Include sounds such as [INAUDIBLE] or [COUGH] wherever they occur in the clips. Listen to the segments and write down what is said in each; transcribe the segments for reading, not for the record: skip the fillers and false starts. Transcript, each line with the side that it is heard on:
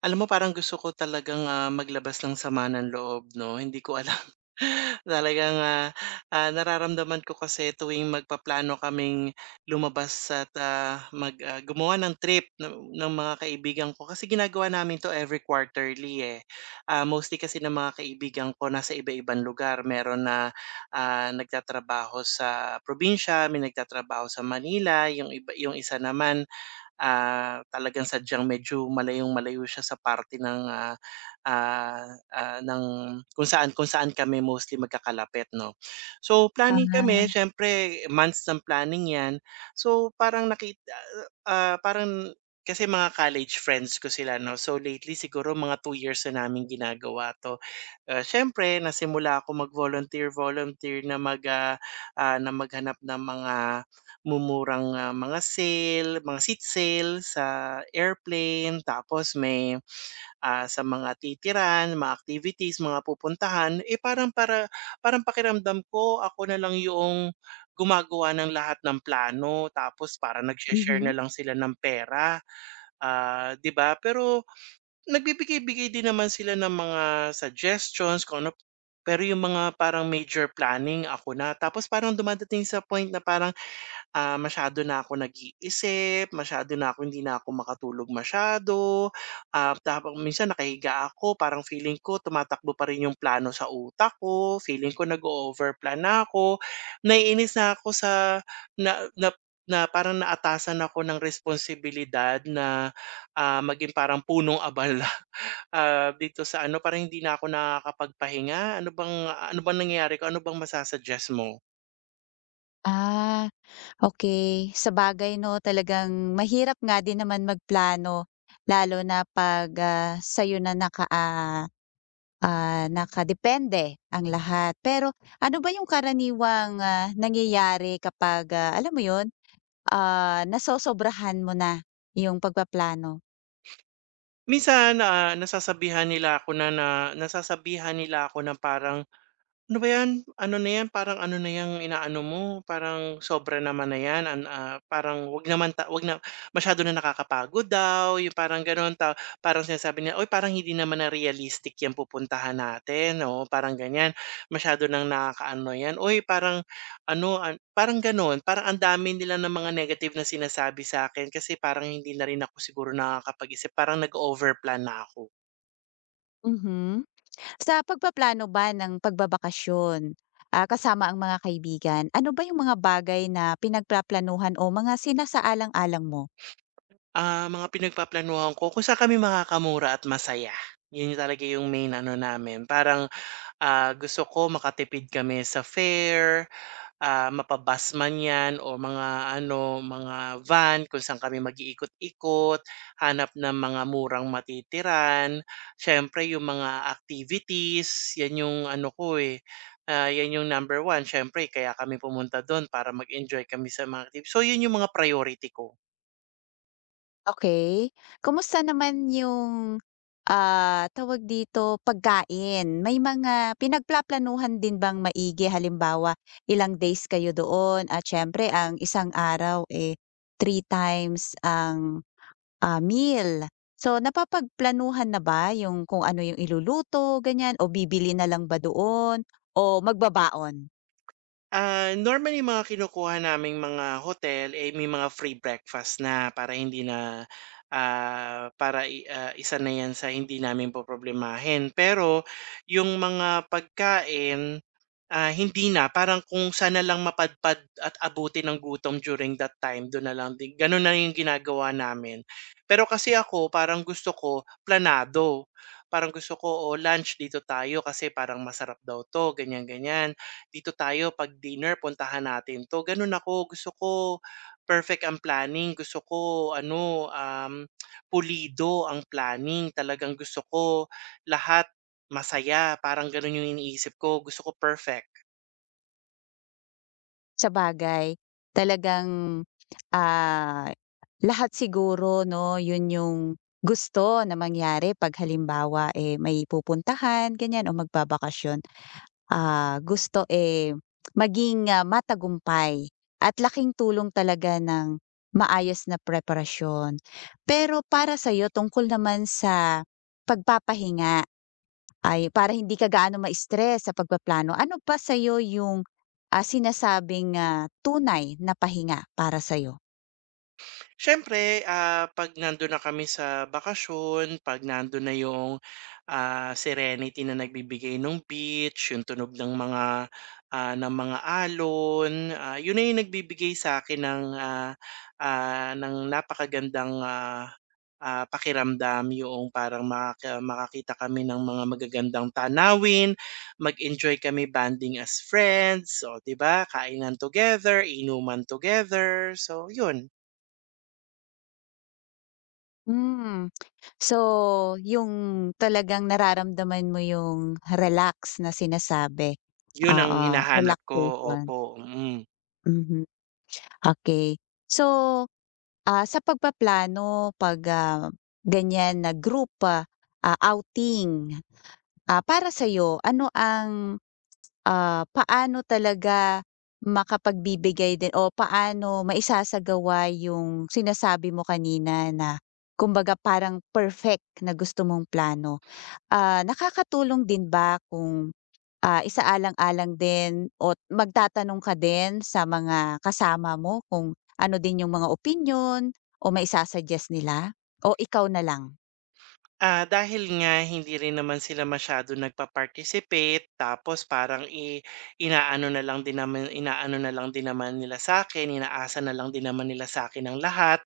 right: Alam mo parang gusto ko talagang, maglabas ng sama ng loob 'no, hindi ko alam [LAUGHS] talagang, nararamdaman ko kasi tuwing magpaplano kaming lumabas at, mag, gumawa ng trip ng mga kaibigan ko kasi ginagawa namin 'to every quarterly, eh. Mostly kasi ng mga kaibigan ko nasa iba-ibang lugar, meron na, nagtatrabaho sa probinsya, may nagtatrabaho sa Manila, yung iba yung isa naman talagang sadyang medyo malayong-malayo siya sa parte ng, ah, ah, ng kung saan kami mostly magkakalapit 'no. So, planning kami
left: Ah,
right: siyempre months ng planning 'yan. So, parang nakita parang kasi mga college friends ko sila 'no, so lately siguro mga 2 years na naming ginagawa 'to. Siyempre, nasimula ako mag-volunteer-volunteer na mag, na maghanap ng mga mumurang, mga sale, mga seat sale sa airplane tapos may, sa mga titiran, mga activities, mga pupuntahan, eh, parang para parang pakiramdam ko ako na lang yung gumagawa ng lahat ng plano tapos para nagshe-share
left: mhm.
right: na lang sila ng pera, 'di ba? Pero nagbibigay-bigay din naman sila ng mga suggestions kung ano, pero yung mga parang major planning ako na, tapos parang dumadating sa point na parang masyado na ako nag-iisip, masyado na ako hindi na ako makatulog masyado, tapos minsan nakahiga ako parang feeling ko tumatakbo pa rin yung plano sa utak ko, feeling ko nag overplan na ako. Naiinis na ako sa na na na parang naatasan ako ng responsibilidad na, maging parang punong abala, [LAUGHS] dito sa ano parang hindi na ako nakakapagpahinga. Ano bang nangyayari ko, ano bang masa mo?
left: Ah, Okey. Sabagay 'no, talagang mahirap nga din naman magplano lalo na 'pag, sa'yo na nakadepende ang lahat. Pero ano ba yung karaniwang, nangyayari kapag, alam mo yun, nasosobrahan mo na yung pagpaplano?
right: Minsan, nasasabihan nila ako na na nasasabihan nila ako na parang ano ba 'yan? Ano na 'yan, parang ano na yung inaano mo, parang sobra naman na 'yan, parang 'wag naman 'wag na masyado na nakakapagod daw, yung parang gano'n. Ta parang sinasabi niya, "Uy, parang hindi naman na realistic 'yang pupuntahan natin." Oo, parang ganiyan. "Masyado ng nakakaano 'yan. Uy, parang ano, an" parang gano'n. Parang ang dami nila ng mga negative na sinasabi sa akin kasi parang hindi na rin ako siguro nakakapag-isip, parang nag overplan na ako.
left: Mhm. Sa pagpaplano ba ng pagbabakasyon, kasama ang mga kaibigan, ano ba yung mga bagay na pinagpaplanuhan o mga sinasaalang-alang mo?
right: Mga pinagpaplanuhan ko kung saan kami makakamura at masaya. Yun yung talaga yung main ano namin. Parang, gusto ko makatipid kami sa fare, mapa man 'yan o mga ano, mga van kung saan kami mag-iikot-ikot, hanap ng mga murang matitiran. Siyempre yung mga activities, 'yan yung ano ko, eh, 'yan yung number one. Siyempre kaya kami pumunta dun para mag-enjoy kami sa mga activities, so yun yung mga priority ko.
left: Okay. Kumusta naman yung, tawag dito, pagkain? May mga pinagplaplanuhan din bang maigi? Halimbawa, ilang days kayo doon at siyempre ang isang araw, eh, three times ang meal. So, napapagplanuhan na ba yung kung ano yung iluluto, ganyan, o bibili na lang ba doon, o magbabaon?
right: Normally mga kinukuha naming mga hotel, eh, may mga free breakfast na, para hindi na, para isa na 'yan sa hindi namin poproblemahin. Pero yung mga pagkain, hindi na. Parang kung sana lang mapadpad at abutin ng gutom during that time, do'n na lang din. Gano'n na yung ginagawa namin. Pero kasi ako parang gusto ko planado. Parang gusto ko, "O lunch dito tayo kasi parang masarap daw 'to," ganyan, ganyan. "Dito tayo 'pag dinner, puntahan natin 'to." Gano'n ako. Gusto ko perfect ang planning. Gusto ko ano, pulido ang planning. Talagang gusto ko lahat masaya, parang gano'n yung iniisip ko. Gusto ko perfect.
left: Sa bagay talagang, ah, lahat siguro 'no, yun yung gusto na mangyari 'pag halimbawa, eh, may pupuntahan, ganyan, o magbabakasyon. Gusto, eh, maging, matagumpay at laking tulong talaga ng maayos na preparasyon. Pero para sa'yo tungkol naman sa pagpapahinga ay para hindi ka gaano ma-stress sa pagpaplano, ano ba sa'yo yung, sinasabing, tunay na pahinga para sa'yo?
right: Siyempre, 'pag nandun na kami sa bakasyon, 'pag nandun na yung, serenity na nagbibigay ng beach, yung tunog ng mga, ng mga alon, yun na yung nagbibigay sa'kin ng, ng napakagandang, pakiramdam. Yung parang makakita kami ng mga magagandang tanawin, mag-enjoy kami banding as friends, oh, 'di ba? Kainan together, inuman together, so yun.
left: Hmm, so yung talagang nararamdaman mo yung relax na sinasabi.
right: Yun ang
left: Oo,
right: hinahanap ko,
left: relaxation.
right: opo, mm.
left: Mhm. Okay. So, sa pagpaplano 'pag, ganyan na group, outing, para sa'yo ano ang, paano talaga makapagbibigay din o paano maisasagawa yung sinasabi mo kanina na kumbaga parang perfect na gusto mong plano? Nakakatulong din ba kung isaalang-alang din o magtatanong ka din sa mga kasama mo kung ano din yung mga opinyon o maisa-suggest nila o ikaw na lang?
right: Dahil nga hindi rin naman sila masyado nagpa-participate, tapos parang i inaano na lang din naman inaano na lang din naman nila sa akin, inaasa na lang din naman nila sa akin ang lahat.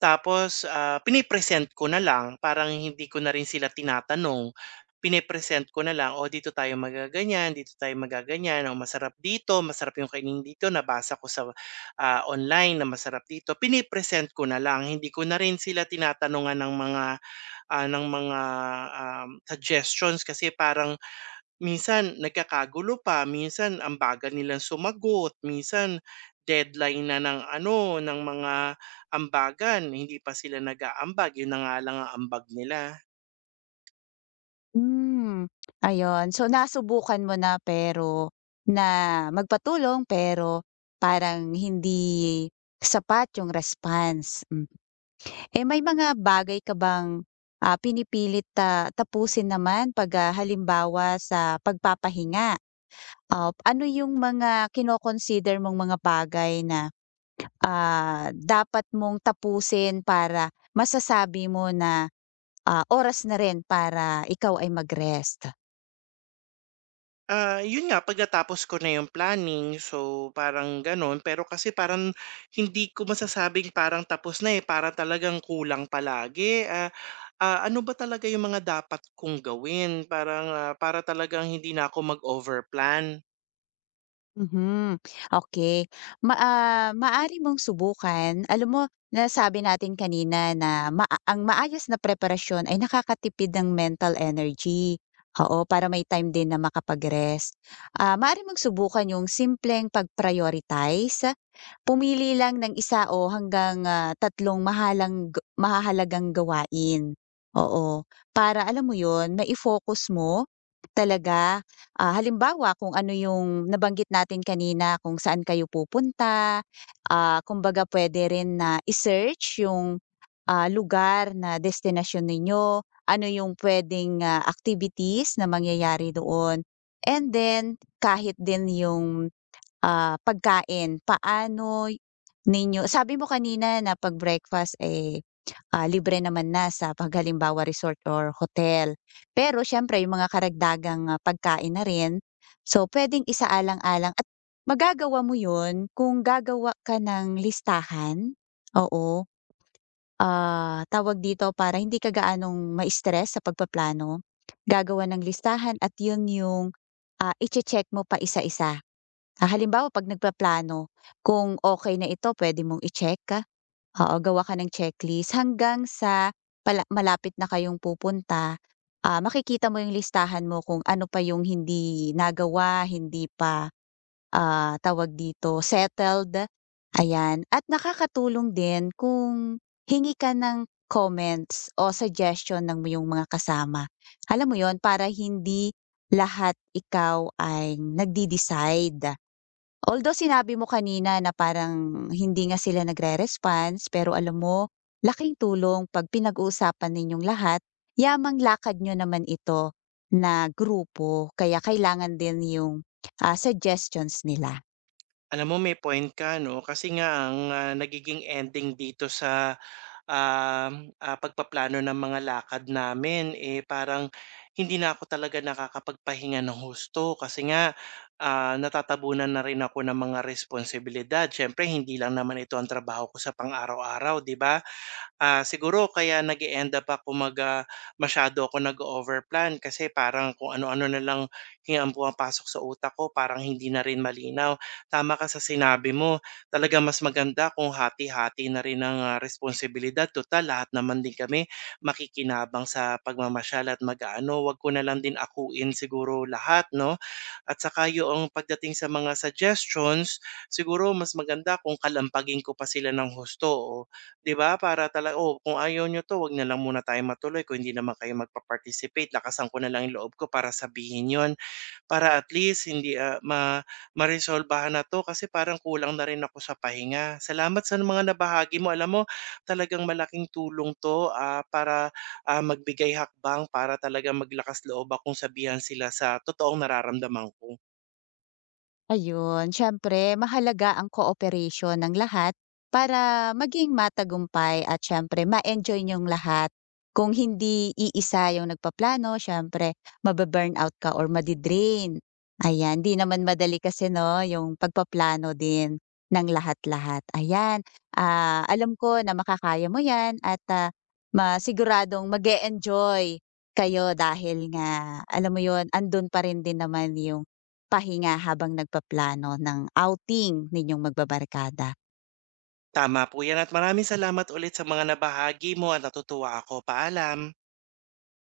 right: Tapos, pini-present ko na lang, parang hindi ko na rin sila tinatanong, pini-present ko na lang, "O dito tayo magaganyan, oh, masarap dito, masarap yung kainin dito, nabasa ko sa, online na masarap dito." Pini-present ko na lang, hindi ko na rin sila tinatanungan ng mga, ah, ng mga, suggestions kasi parang minsan nagkakagulo pa, minsan ang bagal nilang sumagot, minsan deadline na ng ano, ng mga ambagan, hindi pa sila nag-aambag, yun na nga lang ang ambag nila.
left: Hmm, ayun. So, nasubukan mo na pero na magpatulong pero parang hindi sapat yung response. Hmm. Eh, may mga bagay ka bang, pinipilit na tapusin naman 'pag, halimbawa sa pagpapahinga? Ano yung mga kino-consider mong mga bagay na, dapat mong tapusin para masasabi mo na, oras na rin para ikaw ay mag-rest?
right: Yun nga, pagkatapos ko na yung planning, so parang gano'n. Pero kasi parang hindi ko masasabing parang tapos na, eh, parang talagang kulang palagi. Ano ba talaga yung mga dapat kong gawin? Parang, para talagang hindi na ako mag-overplan.
left: Mhm. Okay. Maaari mong subukan, alam mo nasabi natin kanina na ang maayos na preparasyon ay nakakatipid ng mental energy, oo, para may time din na makapag-rest. Maari mong subukan yung simpleng pag-prioritize. Pumili lang ng isa o hanggang, 3 mahalang ga mahahalagang gawain, oo. Para alam mo 'yun, mai-focus mo talaga, halimbawa kung ano yung nabanggit natin kanina kung saan kayo pupunta, kumbaga puwede rin na i-search yung, lugar na destination ninyo, ano yung puwedeng, activities na mangyayari doon. And then kahit din yung pagkain, ninyo sabi mo kanina na 'pag breakfast, eh, libre naman na sa 'pag resort or hotel. Pero siyempre yung mga karagdagang, pagkain na rin. So, puwedeng isaalang-alang at magagawa mo yun kung gagawa ka ng listahan, oo, tawag dito, para hindi ka gaanong ma-stress sa pagpaplano. Gagawa ng listahan at yun yung, iche-check mo pa isa-isa. Halimbawa 'pag nagpaplano, kung okay na ito pwede mong i-check, ah. Oo, gawa ka ng checklist hanggang sa pala malapit na kayong pupunta, makikita mo yung listahan mo kung ano pa yung hindi nagawa, hindi pa, tawag dito, settled, ayan. At nakakatulong din kung hingi ka ng comments o suggestion ng iyong mga kasama. Alam mo yon, para hindi lahat ikaw ay nagde-decide. Although sinabi mo kanina na parang hindi nga sila nagre-response, pero alam mo, laking tulong 'pag pinag-uusapan ninyong lahat, yamang lakad nyo naman ito na grupo kaya kailangan din yung, suggestions nila.
right: Alam mo may point ka 'no, kasi nga ang, nagiging ending dito sa, pagpaplano ng mga lakad namin, eh, parang hindi na ako talaga nakakapagpahinga ng husto kasi nga, natatabunan na rin ako ng mga responsibilidad. Siyempre hindi lang naman ito ang trabaho ko sa pang-araw-araw, 'di ba? Siguro kaya nag-e-end up ako mag, masyado ako nag overplan kasi parang kung ano-ano na lang ang pumapasok sa utak ko, parang hindi na rin malinaw. Tama ka sa sinabi mo, talaga mas maganda kung hati-hati na rin ang, responsibilidad. Tutal lahat naman din kami makikinabang sa pagmamasyal at mag-aano, 'wag ko na lang din akuin siguro lahat 'no? At saka yoong pagdating sa mga suggestions, siguro mas maganda kung kalampagin ko pa sila ng husto o 'di ba para tala, "Oh, kung ayaw niyo 'to 'wag na lang muna tayong matuloy, kung hindi naman kayo magpa-participate lakasan ko na lang yung loob ko para sabihin 'yon." Para at least hindi, ah, ma maresolbahan na 'to kasi parang kulang na rin ako sa pahinga. Salamat sa mga nabahagi mo. Alam mo talagang malaking tulong 'to, magbigay hakbang para talaga maglakas-loob akong sabihan sila sa totoong nararamdaman ko.
left: Ayun, siyempre mahalaga ang cooperation ng lahat para maging matagumpay at siyempre ma-enjoy niyong lahat. Kung hindi iisa yung nagpaplano, siyempre mababurnout ka or madidrain. Ayan, di naman madali kasi no, yung pagpaplano din ng lahat-lahat. Ayan, alam ko na makakaya mo yan at masiguradong mag enjoy kayo dahil nga, alam mo yon, andun pa rin din naman yung pahinga habang nagpaplano ng outing ninyong magbabarkada?
right: Tama po yan at maraming salamat ulit sa mga nabahagi mo at natutuwa ako. Paalam.